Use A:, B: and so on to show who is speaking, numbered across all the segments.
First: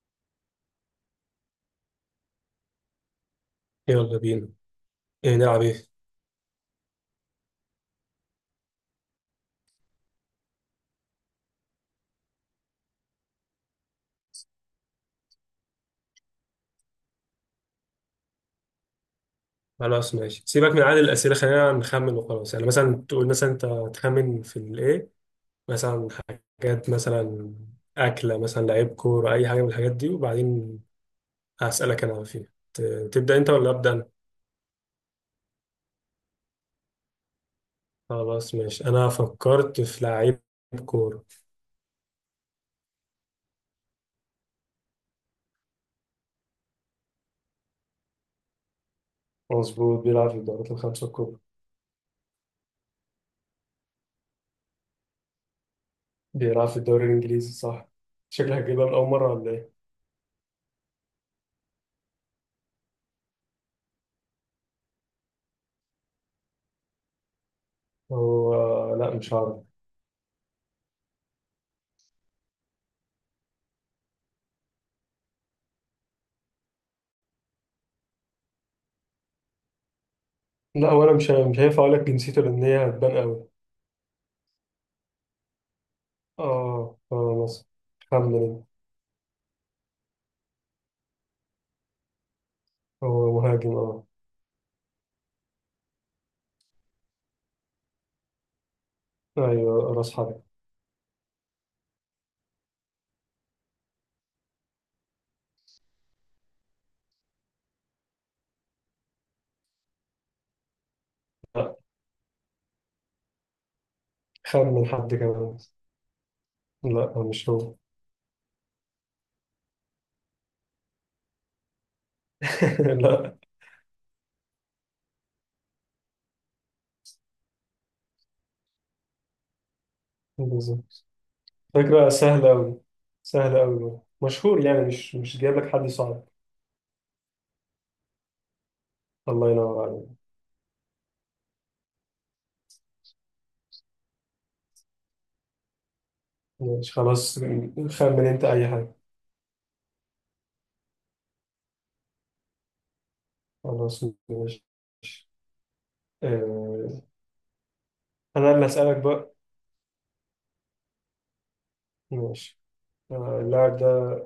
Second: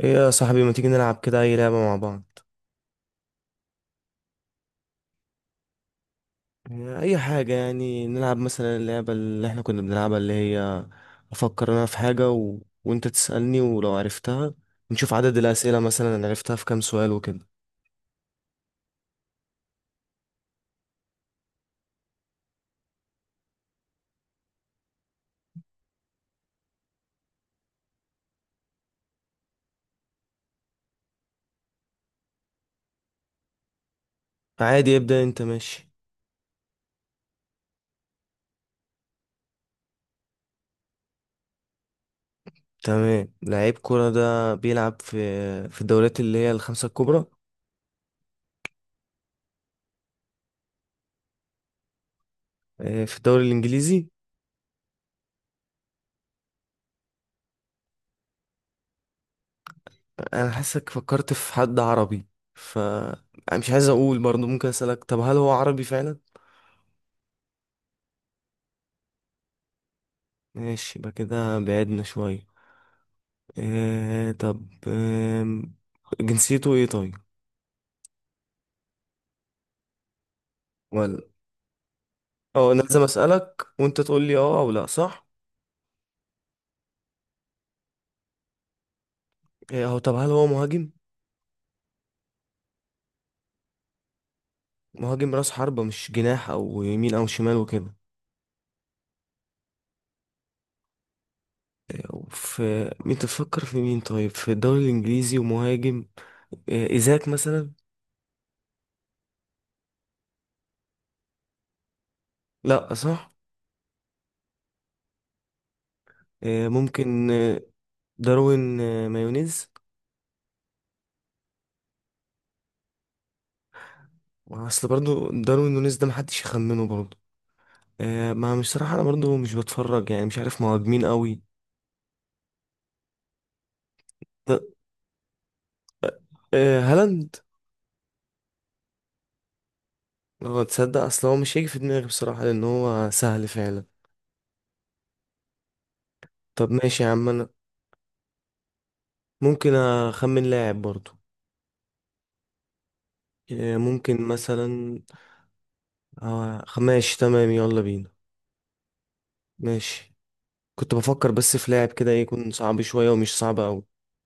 A: ايه يا صاحبي، ما تيجي نلعب كده اي لعبة مع بعض؟
B: يلا بينا. ايه نلعب ايه؟
A: يعني اي حاجة، يعني نلعب مثلا اللعبة اللي احنا كنا بنلعبها، اللي هي افكر انا في حاجة وانت تسألني ولو عرفتها، نشوف عدد الأسئلة مثلا أنا عرفتها في كام سؤال وكده.
B: خلاص ماشي، سيبك من عدد الاسئله. خلينا نخمن وخلاص. يعني مثلا تقول، مثلا انت تخمن في الايه، مثلا حاجات، مثلا اكله، مثلا لعيب كوره، اي حاجه من الحاجات دي، وبعدين هسالك انا فيها. ت- تبدا انت ولا ابدا انا؟
A: عادي، ابدأ انت، ماشي.
B: خلاص ماشي، انا فكرت في لعيب كوره.
A: تمام، لعيب كرة ده بيلعب في الدوريات اللي هي الخمسة الكبرى.
B: مظبوط، بيلعب في الدوريات الخمسه الكبرى.
A: في الدوري الانجليزي.
B: بيلعب في الدوري الانجليزي صح. شكلك هتجيبها من اول مره ولا ايه؟
A: انا حاسك فكرت في حد عربي، ف أنا مش عايز اقول، برضه ممكن اسألك، طب هل هو عربي فعلا؟
B: هو لا مش عارف.
A: ماشي، يبقى كده بعدنا شوية. طب، جنسيته ايه طيب؟
B: لا، وانا
A: ولا،
B: مش هينفع اقول لك جنسيته لان
A: اه انا
B: هي
A: لازم
B: هتبان قوي.
A: اسالك وانت تقول لي اه او لا، صح؟
B: اه اه. مصر. خمن انت.
A: هو طب هل هو مهاجم؟
B: هو مهاجم اه.
A: مهاجم راس حربة، مش جناح او يمين او شمال وكده؟
B: ايوه راس حرب.
A: آه، في مين تفكر في مين طيب في الدوري الانجليزي ومهاجم؟ ايزاك مثلا؟
B: لا.
A: لا، صح.
B: خمن حد كمان. لا هو
A: ممكن
B: مش هو.
A: داروين مايونيز؟
B: لا.
A: اصل برضو داروين نونيز ده محدش يخمنه برضو. ما مش صراحة انا برضو مش بتفرج يعني، مش عارف مهاجمين
B: بالظبط.
A: قوي.
B: فكرة سهلة أوي. سهلة أوي، مشهور، يعني مش جايب لك حد صعب.
A: هالاند.
B: الله ينور عليك.
A: اه تصدق، اصل هو مش هيجي في دماغي بصراحة لان هو سهل فعلا. طب
B: ماشي
A: ماشي يا عم،
B: خلاص.
A: انا
B: خمن انت أي حاجة.
A: ممكن اخمن لاعب برضو. إيه،
B: خلاص
A: ممكن
B: ماشي.
A: مثلا.
B: آه،
A: ماشي تمام، يلا بينا.
B: أنا اللي هسألك بقى.
A: ماشي، كنت بفكر بس في لاعب كده يكون
B: ماشي.
A: صعب شوية ومش صعب
B: اللاعب
A: اوي.
B: ده.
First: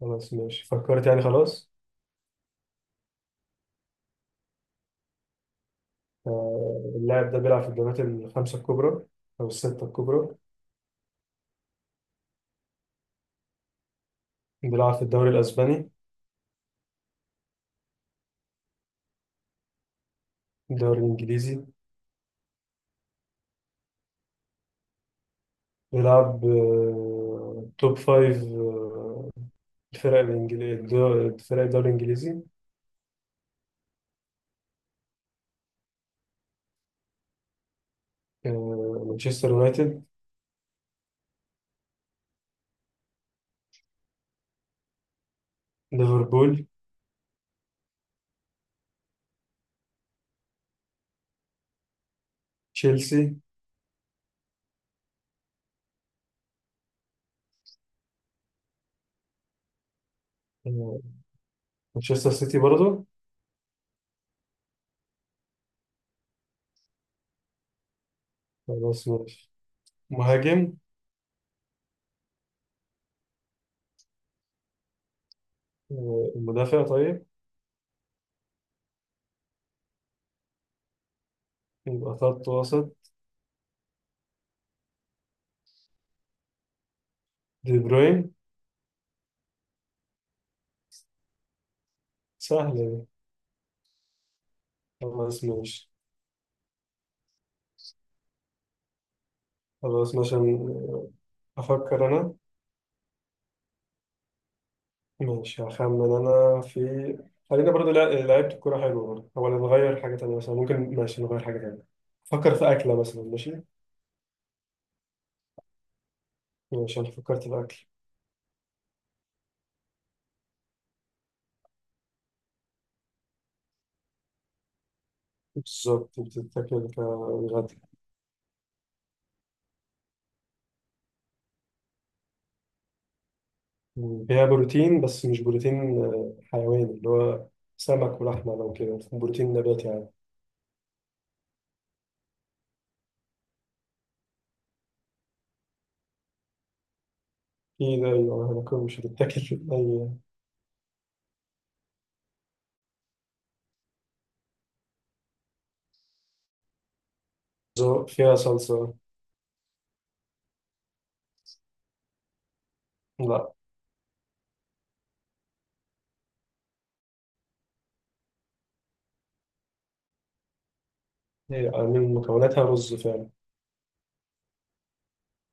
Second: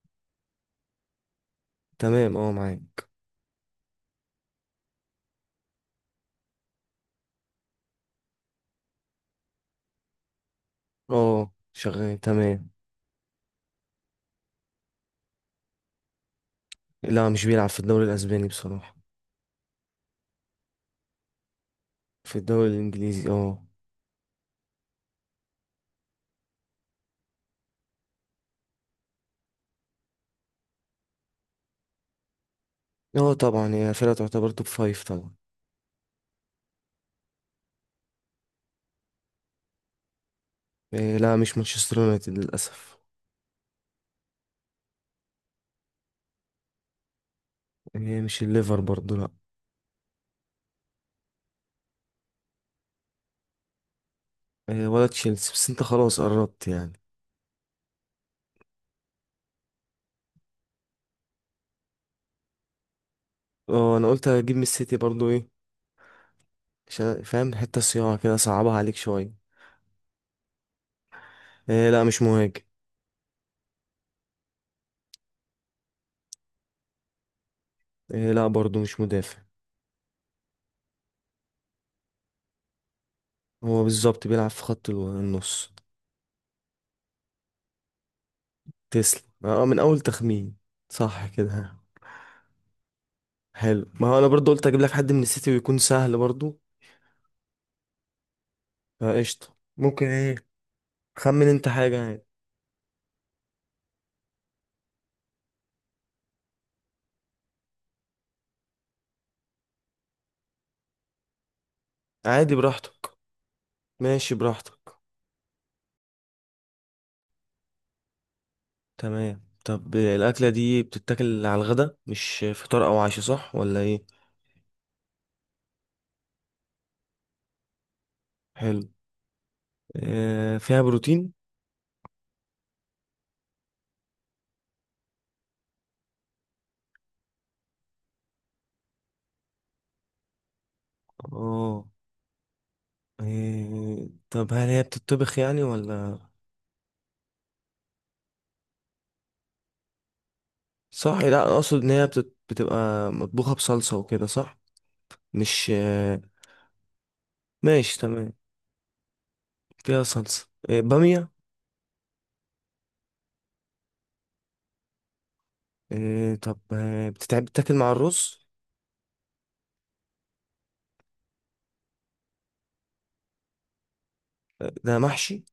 B: خلاص ماشي، فكرت يعني، خلاص.
A: تمام، اه معاك.
B: آه، اللاعب ده بيلعب في الدوريات الخمسة الكبرى أو الستة الكبرى.
A: اه، شغال تمام.
B: بيلعب في الدوري الأسباني.
A: لا، مش بيلعب في الدوري الاسباني بصراحة.
B: الدوري الإنجليزي.
A: في الدوري الانجليزي، اه.
B: بيلعب، توب فايف، الفرق الإنجليزية، فرق الدوري الإنجليزي.
A: اه طبعا، هي فرقة تعتبر توب فايف طبعا.
B: مانشستر يونايتد.
A: إيه، لا، مش مانشستر يونايتد للاسف.
B: ليفربول.
A: إيه، مش الليفر برضو، لا.
B: تشيلسي.
A: ولا تشيلسي، بس انت خلاص قربت يعني.
B: آه، مانشستر سيتي برضه.
A: اه، انا قلت هجيب من السيتي برضو ايه، عشان فاهم حتة صياعة كده صعبها عليك
B: خلاص
A: شوية.
B: ماشي. مهاجم.
A: إيه، لا مش مهاجم.
B: مدافع طيب.
A: إيه، لا برضو مش مدافع.
B: يبقى خط وسط.
A: هو بالظبط بيلعب في خط النص.
B: دي بروين.
A: تسلم، اه من اول تخمين، صح كده.
B: سهلة دي.
A: حلو، ما هو انا برضو قلت اجيب لك حد من
B: خلاص
A: السيتي ويكون
B: ماشي.
A: سهل برضو. فقشطة، ممكن
B: خلاص
A: ايه.
B: ماشي،
A: خمن انت حاجة
B: أفكر
A: يعني.
B: أنا. ماشي هخمن انا في. خلينا برضو لعيبة الكورة حلوة برضو، هو نغير حاجة تانية مثلا، ممكن ماشي نغير حاجة تانية. فكر
A: عادي،
B: في أكلة
A: براحتك.
B: مثلا، ماشي.
A: ماشي براحتك.
B: ماشي، أنا فكرت في أكل.
A: تمام، طب الأكلة دي بتتاكل على الغدا مش فطار أو عشاء، صح ولا ايه؟
B: بالظبط، بتتاكل كغدا.
A: حلو. فيها بروتين.
B: فيها بروتين، بس مش بروتين حيواني، اللي هو سمك ولحمة لو كده، بروتين نباتي يعني.
A: اه. طب هل هي بتطبخ يعني ولا؟
B: في ده أيوة، هناكل مش هتتاكل أي.
A: صح، لا اقصد ان هي بتبقى مطبوخة بصلصة وكده، صح؟ مش ماشي
B: ذوق،
A: تمام.
B: فيها صلصة.
A: فيها صلصة، بامية؟
B: لا.
A: طب بتتعب بتاكل مع الرز؟
B: هي من مكوناتها رز فعلا.
A: ده محشي؟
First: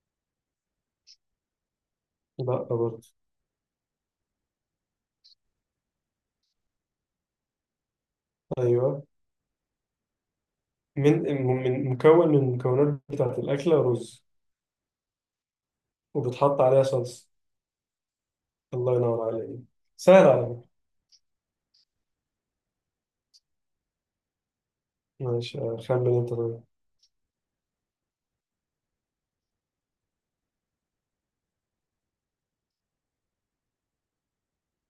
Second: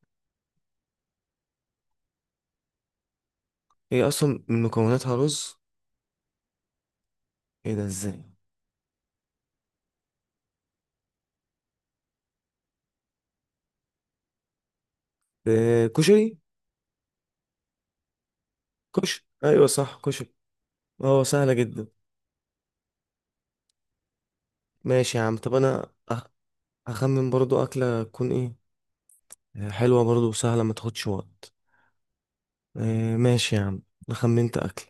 B: لا برضه.
A: هي اصلا من مكوناتها رز؟ ايه ده ازاي؟
B: أيوه. من مكون، من المكونات بتاعت الأكلة رز،
A: كشري.
B: وبتحط عليها صلصة. الله
A: كشري،
B: ينور عليك.
A: ايوه صح،
B: سهل
A: كشري.
B: على فكرة.
A: اه، سهلة جدا. ماشي يا عم، طب
B: ماشي،
A: انا
B: خمن أنت طيب.
A: هخمن برضو اكلة تكون ايه، حلوة برضو وسهلة ما تاخدش وقت. ماشي يا عم، انا خمنت اكل.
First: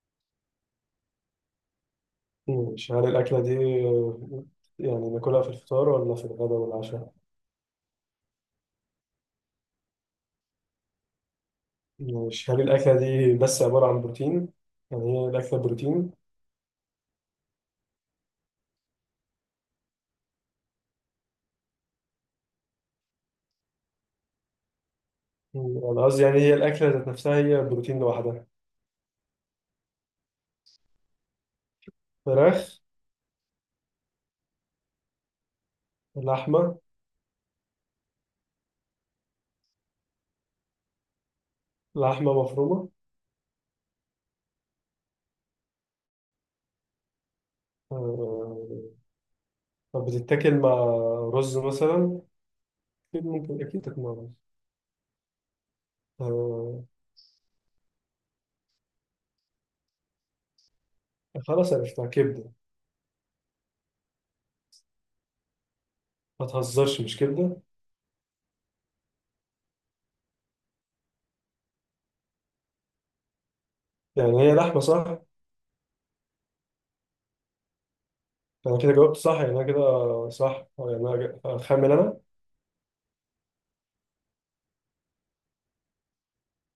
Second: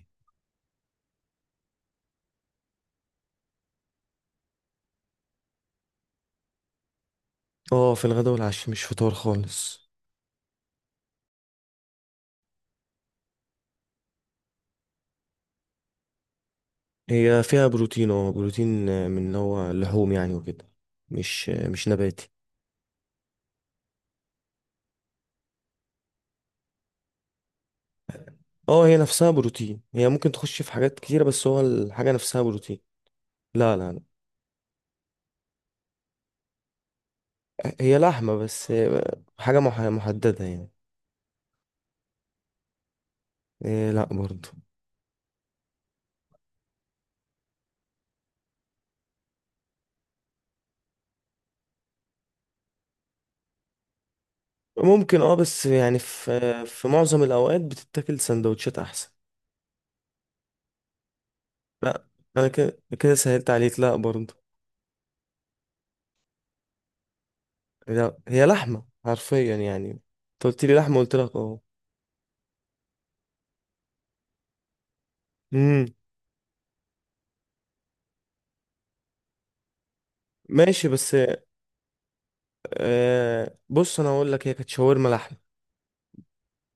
B: ماشي، هل الأكلة دي، آه، يعني ناكلها في الفطار ولا في الغداء والعشاء؟
A: اه، في الغداء والعشاء مش فطار خالص.
B: ماشي، هل الأكلة دي بس عبارة عن بروتين؟ يعني هي الأكلة بروتين؟
A: هي فيها بروتين، اه بروتين من اللي هو اللحوم يعني وكده، مش مش نباتي.
B: أنا قصدي يعني، هي الأكلة ذات نفسها هي بروتين لوحدها.
A: اه، هي نفسها بروتين، هي ممكن تخش في حاجات كتيرة بس هو الحاجة نفسها
B: فراخ.
A: بروتين. لا، لا، لا.
B: لحمة.
A: هي لحمة بس حاجة محددة يعني.
B: لحمة مفرومة.
A: لا برضو.
B: آه، طب بتتاكل مع رز مثلا؟ أكيد ممكن، أكيد تاكل مع رز.
A: ممكن اه، بس يعني في آه،
B: آه،
A: في معظم الأوقات بتتاكل سندوتشات أحسن.
B: خلاص
A: لا،
B: عرفتها،
A: أنا
B: كبدة.
A: كده كده سهلت عليك، لا برضو.
B: ما تهزرش مش كبدة.
A: لا، هي لحمة حرفيا، يعني انت قلت لي لحمة قلت لك اه.
B: يعني هي لحمة صح.
A: امم.
B: أنا كده جاوبت صح يعني، أنا كده صح،
A: ماشي
B: أو يعني
A: بس،
B: أنا أخمن أنا.
A: بص انا اقول لك هي كانت شاورما لحمة.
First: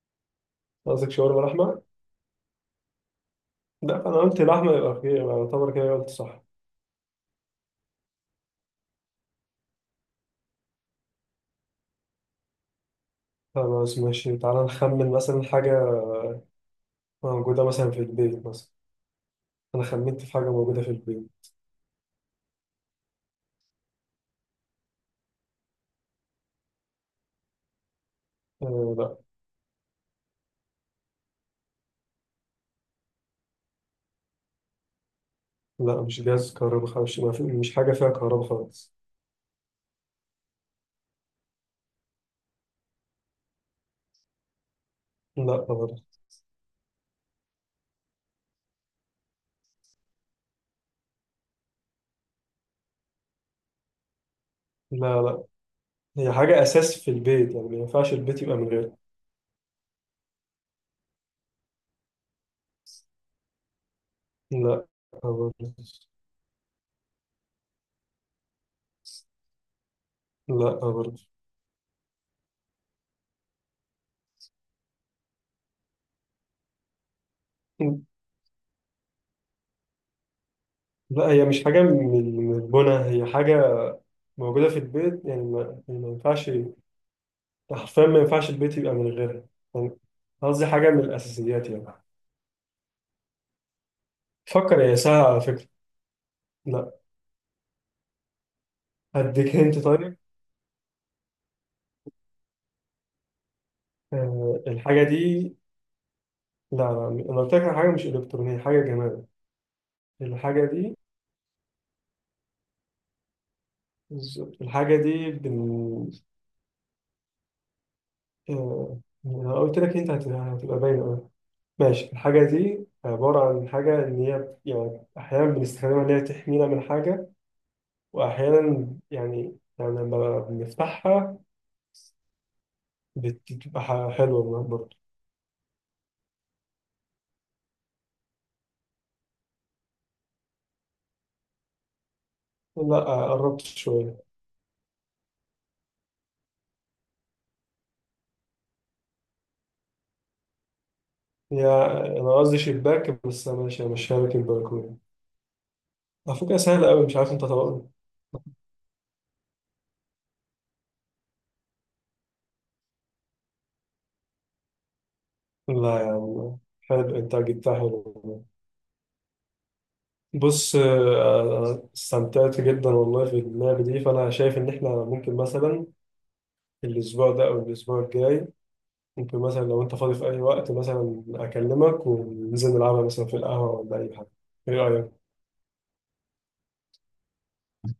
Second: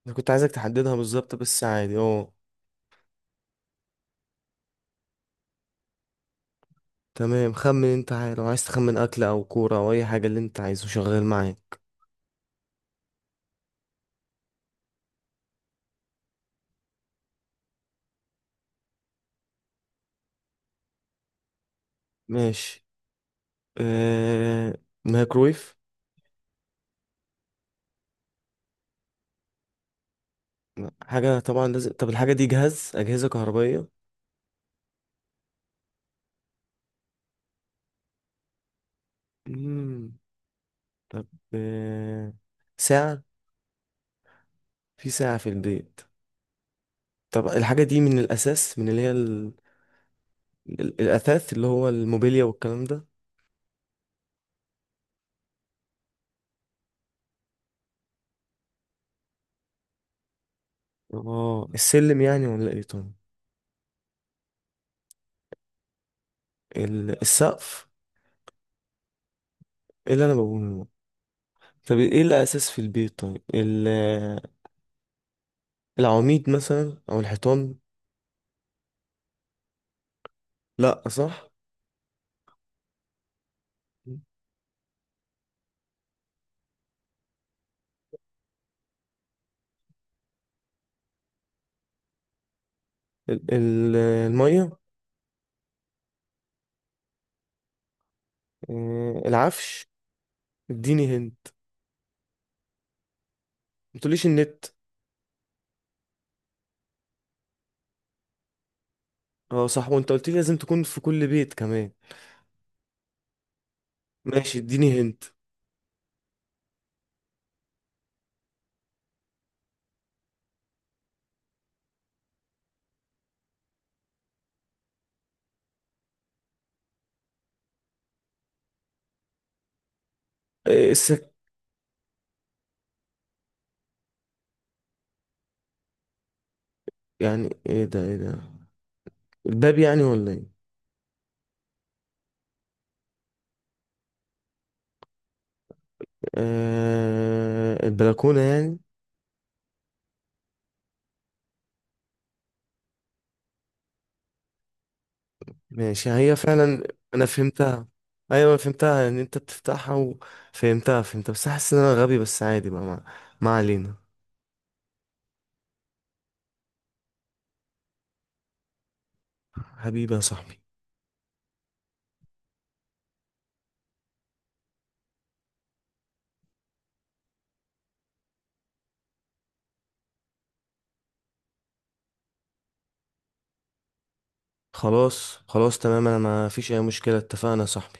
A: انا كنت عايزك تحددها
B: قصدك
A: بالظبط
B: شاورما
A: بس
B: لحمة؟
A: عادي اه.
B: لا أنا قلت لحمة، يبقى كده يبقى يعتبر كده قلت صح.
A: تمام، خمن انت، عايز لو عايز تخمن اكل او كورة او اي حاجة، اللي انت عايزه شغال معايا.
B: خلاص ماشي، تعالى نخمن مثلا حاجة موجودة مثلا في البيت مثلا. أنا خمنت في حاجة موجودة في البيت.
A: ماشي. آه مايكرويف.
B: آه لا.
A: لا، حاجة طبعا لازم. طب الحاجة دي جهاز، أجهزة كهربائية؟
B: لا مش جهاز كهرباء خالص، ما في- مش حاجة فيها كهرباء خالص.
A: امم. طب آه... ساعة، في ساعة في
B: لا
A: البيت؟
B: برضه.
A: طب الحاجة دي من الأساس، من اللي هي الأثاث اللي هو الموبيليا والكلام ده؟
B: لا، لا هي حاجة أساس في البيت، يعني ما ينفعش البيت يبقى من غيرها.
A: اه السلم، يعني ولا ايه طيب؟
B: لا برضه.
A: السقف؟ ايه اللي انا
B: لا
A: بقوله.
B: برضه.
A: طب ايه الأساس في البيت طيب، العواميد مثلا أو الحيطان؟ لأ،
B: لا، هي
A: صح.
B: مش حاجة من البنا، هي حاجة موجودة في البيت، يعني ما, يعني ما ينفعش، حرفيا ما ينفعش البيت يبقى من غيرها يعني. قصدي حاجة من الأساسيات يعني.
A: المية؟
B: فكر يا، سهلة على فكرة. لا. هديك انت
A: العفش؟
B: طيب.
A: اديني هنت. ما تقوليش النت.
B: الحاجة دي. لا لا، أنا قلت لك على حاجة مش إلكترونية، حاجة جمال.
A: اه صح، وانت قلت لي لازم
B: الحاجة
A: تكون
B: دي.
A: في كل بيت كمان. ماشي،
B: بالظبط،
A: اديني
B: الحاجة
A: هنت.
B: دي آه أنا قلت لك أنت هتبقى باينة أوي. ماشي، الحاجة دي عبارة عن حاجة إن هي يعني أحيانا بنستخدمها إن هي تحمينا من حاجة، واحيانا يعني لما
A: السك؟
B: بنفتحها، بتبقى حلوه من برضه.
A: يعني ايه ده، ايه ده؟ الباب يعني ولا ايه؟
B: لا. قربت شويه.
A: البلكونة يعني؟
B: هي، انا قصدي شباك، بس انا ماشي ماشيها لك البلكونه.
A: ماشي، هي
B: على فكره
A: فعلا.
B: سهله قوي، مش
A: انا
B: عارف انت طبقا.
A: فهمتها. ايوه انا فهمتها ان انت بتفتحها، وفهمتها بس حاسس ان انا غبي، بس عادي بقى، ما علينا.
B: لا يا عم، حلو، انت جبتها حلو.
A: حبيبي يا صاحبي.
B: بص، أنا استمتعت جدا والله في اللعبه دي، فانا شايف ان احنا ممكن مثلا الاسبوع ده او الاسبوع الجاي، ممكن مثلا لو انت فاضي في اي وقت، مثلا اكلمك وننزل نلعبها مثلا في القهوه ولا اي حاجه. ايه رايك؟
A: خلاص، خلاص، تمام، انا ما فيش اي مشكلة، اتفقنا يا صاحبي.